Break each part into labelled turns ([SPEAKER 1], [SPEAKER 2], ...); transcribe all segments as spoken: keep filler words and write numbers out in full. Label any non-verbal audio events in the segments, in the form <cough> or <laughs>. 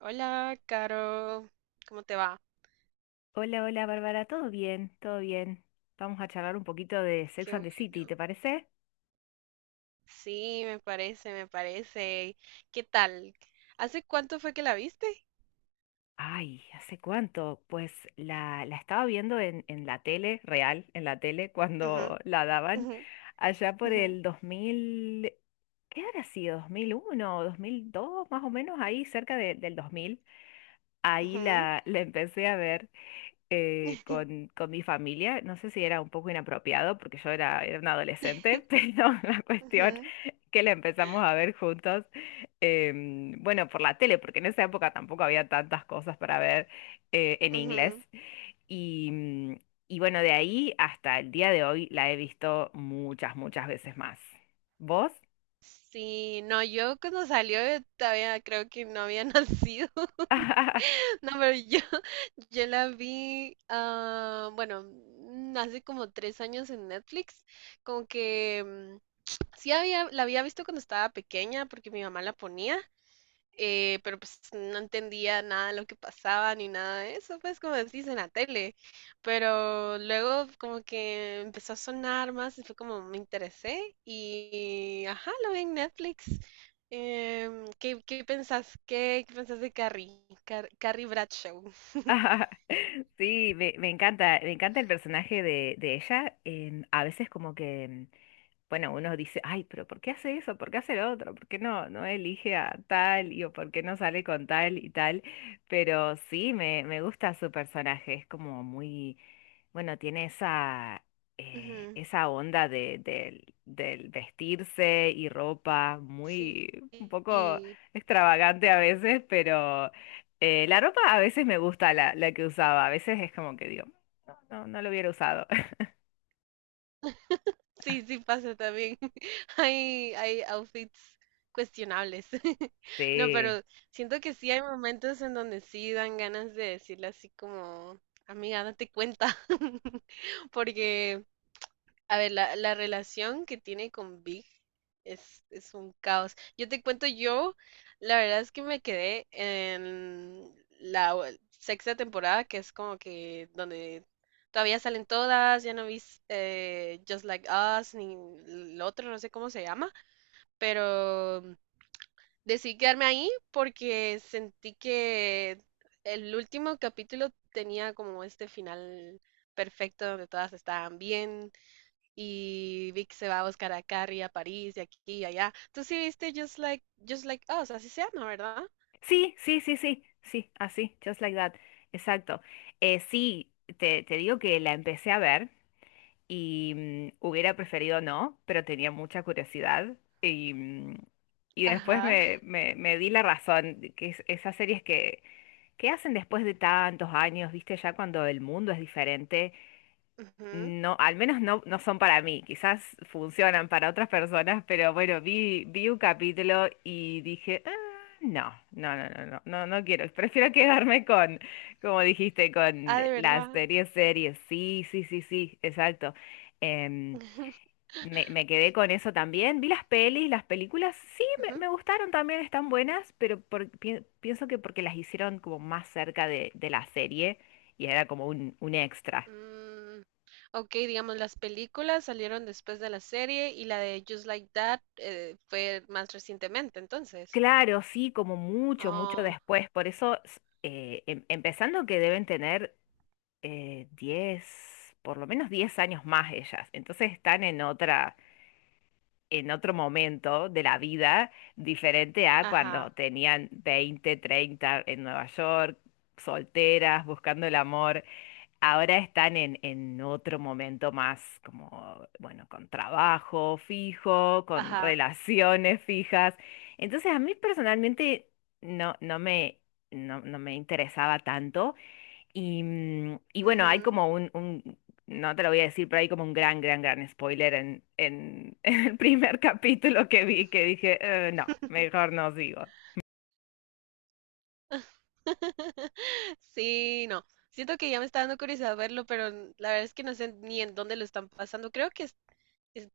[SPEAKER 1] Hola, Caro, ¿cómo te va?
[SPEAKER 2] Hola, hola Bárbara, ¿todo bien? ¿Todo bien? Vamos a charlar un poquito de Sex
[SPEAKER 1] Qué
[SPEAKER 2] and the City,
[SPEAKER 1] bueno.
[SPEAKER 2] ¿te parece?
[SPEAKER 1] Sí, me parece, me parece. ¿Qué tal? ¿Hace cuánto fue que la viste?
[SPEAKER 2] Ay, ¿hace cuánto? Pues la, la estaba viendo en, en la tele, real, en la tele, <laughs>
[SPEAKER 1] Ujú,
[SPEAKER 2] cuando la daban,
[SPEAKER 1] ujú,
[SPEAKER 2] allá por
[SPEAKER 1] ujú,
[SPEAKER 2] el dos mil, ¿qué habrá sido? ¿dos mil uno o dos? Más o menos ahí, cerca de- del dos mil. Ahí
[SPEAKER 1] ujú,
[SPEAKER 2] la, la empecé a ver, eh, con,
[SPEAKER 1] <laughs>
[SPEAKER 2] con mi familia. No sé si era un poco inapropiado porque yo era, era una adolescente, <laughs> pero la cuestión
[SPEAKER 1] ujú,
[SPEAKER 2] que la empezamos a ver juntos, em, bueno, por la tele, porque en esa época tampoco había tantas cosas para ver eh, en inglés.
[SPEAKER 1] ujú.
[SPEAKER 2] Y, mm, y bueno, de ahí hasta el día de hoy la he visto muchas, muchas veces más. ¿Vos?
[SPEAKER 1] Sí, no, yo cuando salió eh, todavía creo que no había <laughs> nacido.
[SPEAKER 2] <laughs>
[SPEAKER 1] No, pero yo, yo la vi, ah, bueno, mm, hace como tres años en Netflix. Como que mm, sí había, la había visto cuando estaba pequeña porque mi mamá la ponía. Eh, pero pues no entendía nada de lo que pasaba ni nada de eso, pues como decís en la tele. Pero luego como que empezó a sonar más y fue como me interesé y ajá, lo vi en Netflix. Em, ¿qué, qué pensás? ¿Qué, qué pensás de Carrie? Car- Carrie Bradshaw.
[SPEAKER 2] Sí, me, me encanta, me encanta el personaje de, de ella. Em, a veces como que mm, bueno, uno dice, ay, pero ¿por qué hace eso? ¿Por qué hace lo otro? ¿Por qué no, no elige a tal y o por qué no sale con tal y tal? Pero sí, me, me gusta su personaje, es como muy, bueno, tiene esa, eh,
[SPEAKER 1] Ujú,
[SPEAKER 2] esa onda de, del del vestirse y ropa, muy, un poco
[SPEAKER 1] sí.
[SPEAKER 2] extravagante a veces, pero eh, la ropa a veces me gusta la, la que usaba, a veces es como que digo, no, no, no lo hubiera usado. <laughs>
[SPEAKER 1] Sí, sí pasa también. <laughs> Hay, hay outfits cuestionables. <laughs> No,
[SPEAKER 2] Sí.
[SPEAKER 1] pero siento que sí hay momentos en donde sí dan ganas de decirle así como, amiga, date cuenta. <laughs> Porque a ver, la, la relación que tiene con Big es, es un caos. Yo te cuento, yo, la verdad es que me quedé en la o- sexta temporada, que es como que donde todavía salen todas, ya no vi eh, Just Like Us, ni el otro, no sé cómo se llama, pero decidí quedarme ahí porque sentí que el último capítulo tenía como este final perfecto donde todas estaban bien y Vic se va a buscar a Carrie a París y aquí y allá. Tú sí viste Just Like, Just Like Us, así se llama, ¿verdad?
[SPEAKER 2] Sí, sí, sí, sí, sí, así, just like that. Exacto. Eh, sí, te, te digo que la empecé a ver y mm, hubiera preferido no, pero tenía mucha curiosidad y, mm, y después
[SPEAKER 1] Ajá.
[SPEAKER 2] me, me, me di la razón, de que es- esas series que, que hacen después de tantos años, viste, ya cuando el mundo es diferente,
[SPEAKER 1] Ujú.
[SPEAKER 2] no, al menos no, no son para mí, quizás funcionan para otras personas, pero bueno, vi, vi un capítulo y dije: "Ah, no, no, no, no, no, no, no quiero, prefiero quedarme con, como dijiste,
[SPEAKER 1] Ah,
[SPEAKER 2] con
[SPEAKER 1] de
[SPEAKER 2] las
[SPEAKER 1] verdad.
[SPEAKER 2] series, series, sí, sí, sí, sí, exacto." Em,
[SPEAKER 1] <laughs>
[SPEAKER 2] me, me quedé con eso también, vi las pelis, las películas, sí, me,
[SPEAKER 1] Ujú.
[SPEAKER 2] me gustaron también, están buenas, pero por- pi- pienso que porque las hicieron como más cerca de, de la serie y era como un, un extra.
[SPEAKER 1] Mm, ok, digamos, las películas salieron después de la serie y la de Just Like That eh, fue más recientemente, entonces.
[SPEAKER 2] Claro, sí, como mucho, mucho
[SPEAKER 1] Oh,
[SPEAKER 2] después. Por eso, s- eh, em- empezando que deben tener eh, diez, por lo menos diez años más ellas. Entonces están en otra, en otro momento de la vida diferente a cuando
[SPEAKER 1] ajá,
[SPEAKER 2] tenían veinte, treinta en Nueva York, solteras, buscando el amor. Ahora están en, en otro momento más como, bueno, con trabajo fijo, con
[SPEAKER 1] ajá,
[SPEAKER 2] relaciones fijas. Entonces a mí personalmente no, no me, no, no me interesaba tanto. Y, mm, y bueno, hay
[SPEAKER 1] ujú.
[SPEAKER 2] como un, un- no te lo voy a decir, pero hay como un gran, gran, gran spoiler en, en, <laughs> en el primer capítulo que vi, que dije: "Eh, no, mejor
[SPEAKER 1] <laughs>
[SPEAKER 2] no sigo."
[SPEAKER 1] Sí, no. Siento que ya me está dando curiosidad verlo, pero n- la verdad es que no sé ni en dónde lo están pasando. Creo que es-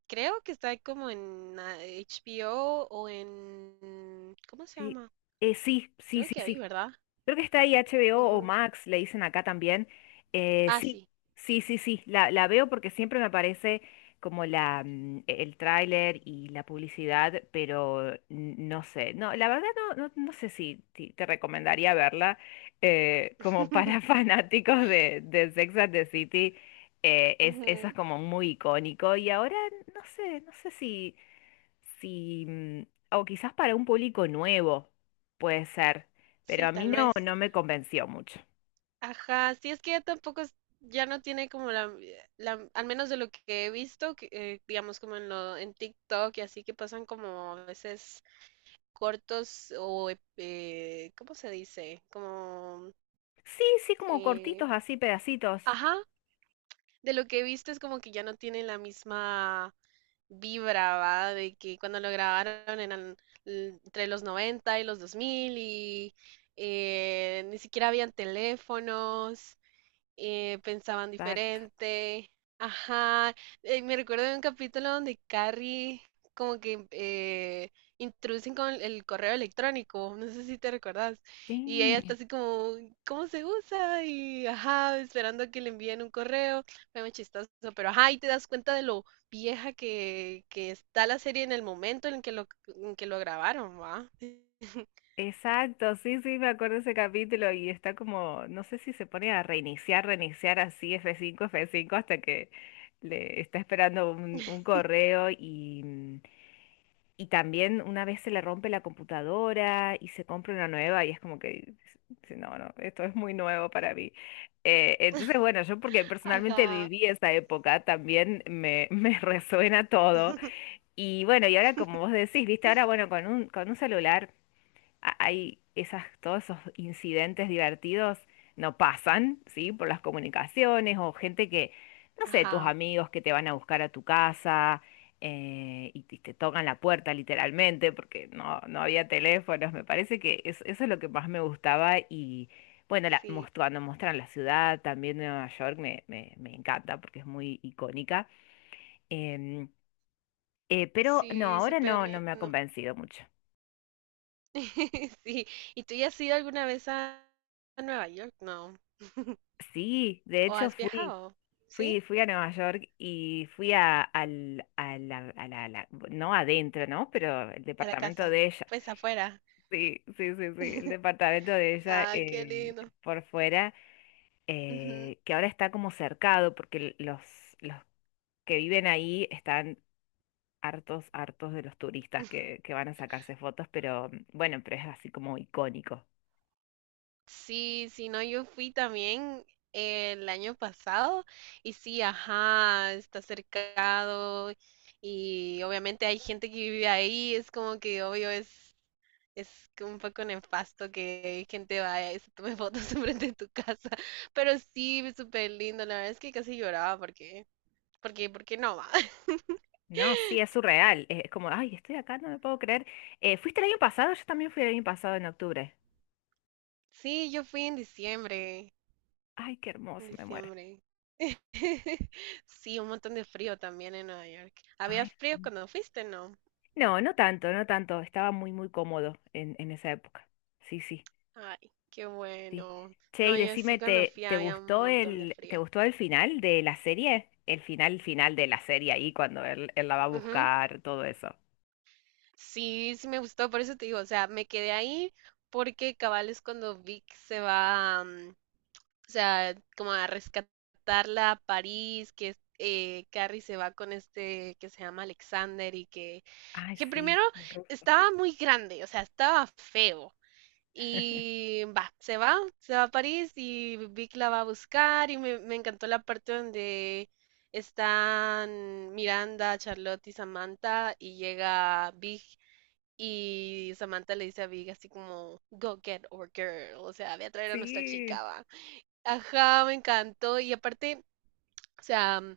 [SPEAKER 1] creo que está como en ah, HBO o o en... ¿Cómo se
[SPEAKER 2] Sí,
[SPEAKER 1] llama?
[SPEAKER 2] eh, sí, sí,
[SPEAKER 1] Creo
[SPEAKER 2] sí,
[SPEAKER 1] que ahí,
[SPEAKER 2] sí.
[SPEAKER 1] ¿verdad?
[SPEAKER 2] Creo que está ahí HBO o o
[SPEAKER 1] Ujú.
[SPEAKER 2] Max, le dicen acá también. Eh,
[SPEAKER 1] Ah,
[SPEAKER 2] sí,
[SPEAKER 1] sí.
[SPEAKER 2] sí, sí, sí, la, la veo porque siempre me aparece como la, mm, e, el tráiler y la publicidad, pero n- no sé, no, la verdad no, no, no sé si, si te recomendaría verla, eh, como para <laughs>
[SPEAKER 1] <laughs>
[SPEAKER 2] fanáticos de, de Sex and the City, eh, es, eso es
[SPEAKER 1] Ujú,
[SPEAKER 2] como muy icónico y ahora no sé, no sé si si, mm, o quizás para un público nuevo, puede ser, pero
[SPEAKER 1] sí,
[SPEAKER 2] a mí
[SPEAKER 1] tal
[SPEAKER 2] no,
[SPEAKER 1] vez.
[SPEAKER 2] no me convenció mucho.
[SPEAKER 1] Ajá, sí, es que ya tampoco es- ya no tiene como la, la- al menos de lo que he visto, que, eh, digamos como en lo, en TikTok y así que pasan como a veces cortos o, ep- eh, ¿cómo se dice? Como,
[SPEAKER 2] Sí, sí, como
[SPEAKER 1] eh,
[SPEAKER 2] cortitos, así, pedacitos.
[SPEAKER 1] ajá, de lo que he visto es como que ya no tiene la misma vibraba de que cuando lo grabaron eran l- entre los noventa y los dos mil y eh, ni siquiera habían teléfonos, eh, pensaban
[SPEAKER 2] Exacto.
[SPEAKER 1] diferente. Ajá, eh, me recuerdo de un capítulo donde Carrie como que eh, introducen con el correo electrónico, no sé si te recordás, y ella está
[SPEAKER 2] Sí.
[SPEAKER 1] así como, ¿cómo se usa? Y ajá, esperando que le envíen un correo, fue muy chistoso, pero ajá, y te das cuenta de lo vieja que, que está la serie en el momento en que lo, en que lo grabaron, ¿va? <laughs>
[SPEAKER 2] Exacto, sí, sí, me acuerdo ese capítulo y está como, no sé si se pone a reiniciar, reiniciar así f cinco f cinco hasta que le está esperando un, un correo y, mm, y también una vez se le rompe la computadora y se compra una nueva y es como que, dice, no, no, esto es muy nuevo para mí. Eh, entonces, bueno, yo porque personalmente
[SPEAKER 1] Ajá,
[SPEAKER 2] viví esa época, también me, <laughs> me resuena todo.
[SPEAKER 1] <laughs>
[SPEAKER 2] Y bueno, y ahora como vos decís, viste, ahora bueno, con un, con un celular a- hay esas, todos esos incidentes divertidos no pasan, ¿sí? Por las comunicaciones o gente que, no sé, tus
[SPEAKER 1] ajá,
[SPEAKER 2] amigos que te van a buscar a tu casa, eh, y te, te tocan la puerta literalmente porque no, no había teléfonos. Me parece que es- eso es lo que más me gustaba y bueno, la, mos-
[SPEAKER 1] sí,
[SPEAKER 2] cuando muestran la ciudad también de Nueva York me, me, me encanta porque es muy icónica. Em, eh, pero no,
[SPEAKER 1] sí,
[SPEAKER 2] ahora
[SPEAKER 1] súper
[SPEAKER 2] no, no me ha
[SPEAKER 1] lindo.
[SPEAKER 2] convencido mucho.
[SPEAKER 1] <laughs> Sí, ¿y tú ya has ido alguna vez a a Nueva York? No.
[SPEAKER 2] Sí, de
[SPEAKER 1] ¿O
[SPEAKER 2] hecho
[SPEAKER 1] has
[SPEAKER 2] fui.
[SPEAKER 1] viajado?
[SPEAKER 2] Fui,
[SPEAKER 1] ¿Sí?
[SPEAKER 2] fui a Nueva York y fui a, al, a la, a la- a la- no adentro, ¿no? Pero el
[SPEAKER 1] A la
[SPEAKER 2] departamento
[SPEAKER 1] casa.
[SPEAKER 2] de ella.
[SPEAKER 1] Pues afuera.
[SPEAKER 2] Sí, sí, sí, sí, el departamento de ella
[SPEAKER 1] Ay, qué
[SPEAKER 2] eh,
[SPEAKER 1] lindo.
[SPEAKER 2] por fuera,
[SPEAKER 1] Ujú.
[SPEAKER 2] eh, que ahora está como cercado porque l- los, los que viven ahí están hartos, hartos de los turistas que, que van a sacarse fotos, pero bueno, pero es así como icónico.
[SPEAKER 1] Sí, sí, no, yo fui también el año pasado y sí, ajá, está cercado y obviamente hay gente que vive ahí, es como que obvio es. Es que un poco nefasto que gente vaya y se tome fotos <laughs> enfrente de tu casa. Pero sí, súper lindo. La verdad es que casi lloraba porque, porque, porque no va. <laughs>
[SPEAKER 2] No, sí, es surreal. Es, como, ay, estoy acá, no me puedo creer. Eh, ¿fuiste el año pasado? Yo también fui el año pasado en octubre.
[SPEAKER 1] Sí, yo fui en diciembre.
[SPEAKER 2] Ay, qué
[SPEAKER 1] En
[SPEAKER 2] hermoso, me muero.
[SPEAKER 1] diciembre. <laughs> Sí, un montón de frío también en Nueva York. ¿Había
[SPEAKER 2] Ay,
[SPEAKER 1] frío
[SPEAKER 2] sí.
[SPEAKER 1] cuando fuiste, no?
[SPEAKER 2] No, no tanto, no tanto. Estaba muy, muy cómodo en, en esa época. Sí, sí,
[SPEAKER 1] Ay, qué
[SPEAKER 2] sí.
[SPEAKER 1] bueno.
[SPEAKER 2] Che,
[SPEAKER 1] No,
[SPEAKER 2] y
[SPEAKER 1] yo
[SPEAKER 2] decime,
[SPEAKER 1] sí cuando
[SPEAKER 2] ¿te,
[SPEAKER 1] fui
[SPEAKER 2] te
[SPEAKER 1] había un
[SPEAKER 2] gustó
[SPEAKER 1] montón de
[SPEAKER 2] el, te
[SPEAKER 1] frío.
[SPEAKER 2] gustó el final de la serie? El final, final de la serie ahí cuando él, él la va a
[SPEAKER 1] Ujú.
[SPEAKER 2] buscar, todo eso.
[SPEAKER 1] Sí, sí me gustó, por eso te digo, o sea, me quedé ahí porque cabal es cuando Vic se va, mm, o sea, como a rescatarla a París, que es- eh, Carrie se va con este que se llama Alexander y que,
[SPEAKER 2] Ay,
[SPEAKER 1] que
[SPEAKER 2] sí,
[SPEAKER 1] primero
[SPEAKER 2] el Ruf.
[SPEAKER 1] estaba muy grande, o sea, estaba feo. Y va, se va, se va a París y Vic la va a buscar y me, me encantó la parte donde están Miranda, Charlotte y Samantha y llega Big y Samantha le dice a Big así como, go get our girl, o sea, ve a traer a nuestra chica,
[SPEAKER 2] Sí.
[SPEAKER 1] va. Ajá, me encantó. Y aparte, o sea, mm,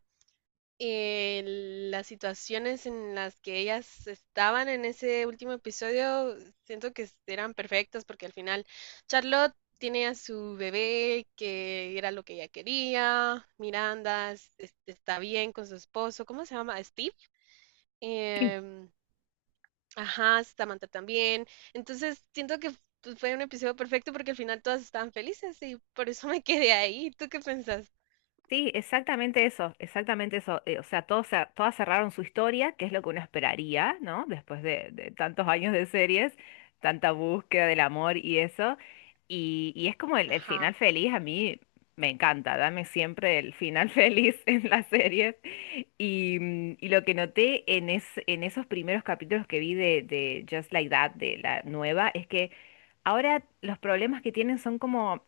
[SPEAKER 1] el- las situaciones en las que ellas estaban en ese último episodio, siento que eran perfectas porque al final Charlotte tiene a su bebé, que era lo que ella quería. Miranda es- es- está bien con su esposo. ¿Cómo se llama? Steve. Em, ajá, Samantha también. Entonces, siento que pues, fue un episodio perfecto porque al final todas estaban felices y por eso me quedé ahí. ¿Tú qué pensás?
[SPEAKER 2] Sí, exactamente eso, exactamente eso. Eh, o sea, todos, cer- todas cerraron su historia, que es lo que uno esperaría, ¿no? Después de, de tantos años de series, tanta búsqueda del amor y eso. Y, y es como el, el
[SPEAKER 1] Ajá.
[SPEAKER 2] final feliz, a mí me encanta, dame siempre el final <laughs> feliz en las series. Y, mm, y lo que noté en, es, en esos primeros capítulos que vi de, de Just Like That, de la nueva, es que ahora los problemas que tienen son como...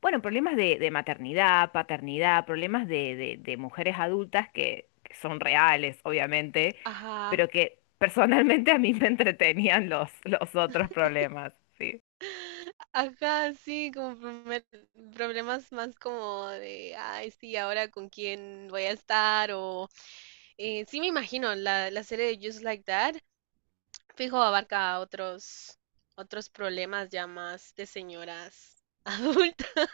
[SPEAKER 2] Bueno, problemas de, de maternidad, paternidad, problemas de, de- de mujeres adultas que, que son reales, obviamente,
[SPEAKER 1] Ajá.
[SPEAKER 2] pero que personalmente a mí me entretenían los, los otros problemas, sí.
[SPEAKER 1] Ajá, sí, como prome- problemas más como de, ay, sí, ahora con quién voy a estar o eh, sí me imagino la, la serie de Just Like That, fijo, abarca otros otros problemas ya más de señoras <laughs> adultas.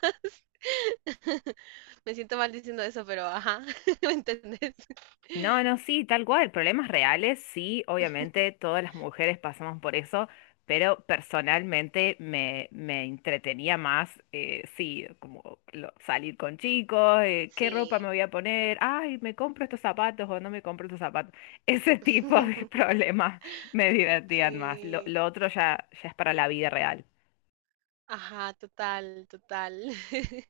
[SPEAKER 1] <laughs> Me siento mal diciendo eso, pero ajá, <laughs> ¿me entendés?
[SPEAKER 2] No, no, sí, tal cual, problemas reales, sí, obviamente todas las mujeres pasamos por eso, pero personalmente me, me entretenía más, eh, sí, como lo- salir con chicos, eh, qué ropa
[SPEAKER 1] Sí.
[SPEAKER 2] me voy a poner, ay, me compro estos zapatos o no me compro estos zapatos, <laughs> ese tipo de <laughs>
[SPEAKER 1] <laughs>
[SPEAKER 2] problemas me divertían más, lo,
[SPEAKER 1] Sí.
[SPEAKER 2] lo otro ya, ya es para la vida real.
[SPEAKER 1] Ajá, total, total. <laughs>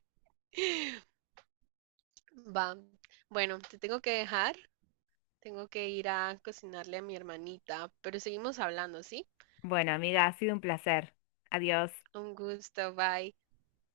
[SPEAKER 1] Va. Bueno, te tengo que dejar. Tengo que ir a cocinarle a mi hermanita, pero seguimos hablando, ¿sí?
[SPEAKER 2] Bueno, amiga, ha sido un placer, adiós.
[SPEAKER 1] Un gusto, bye.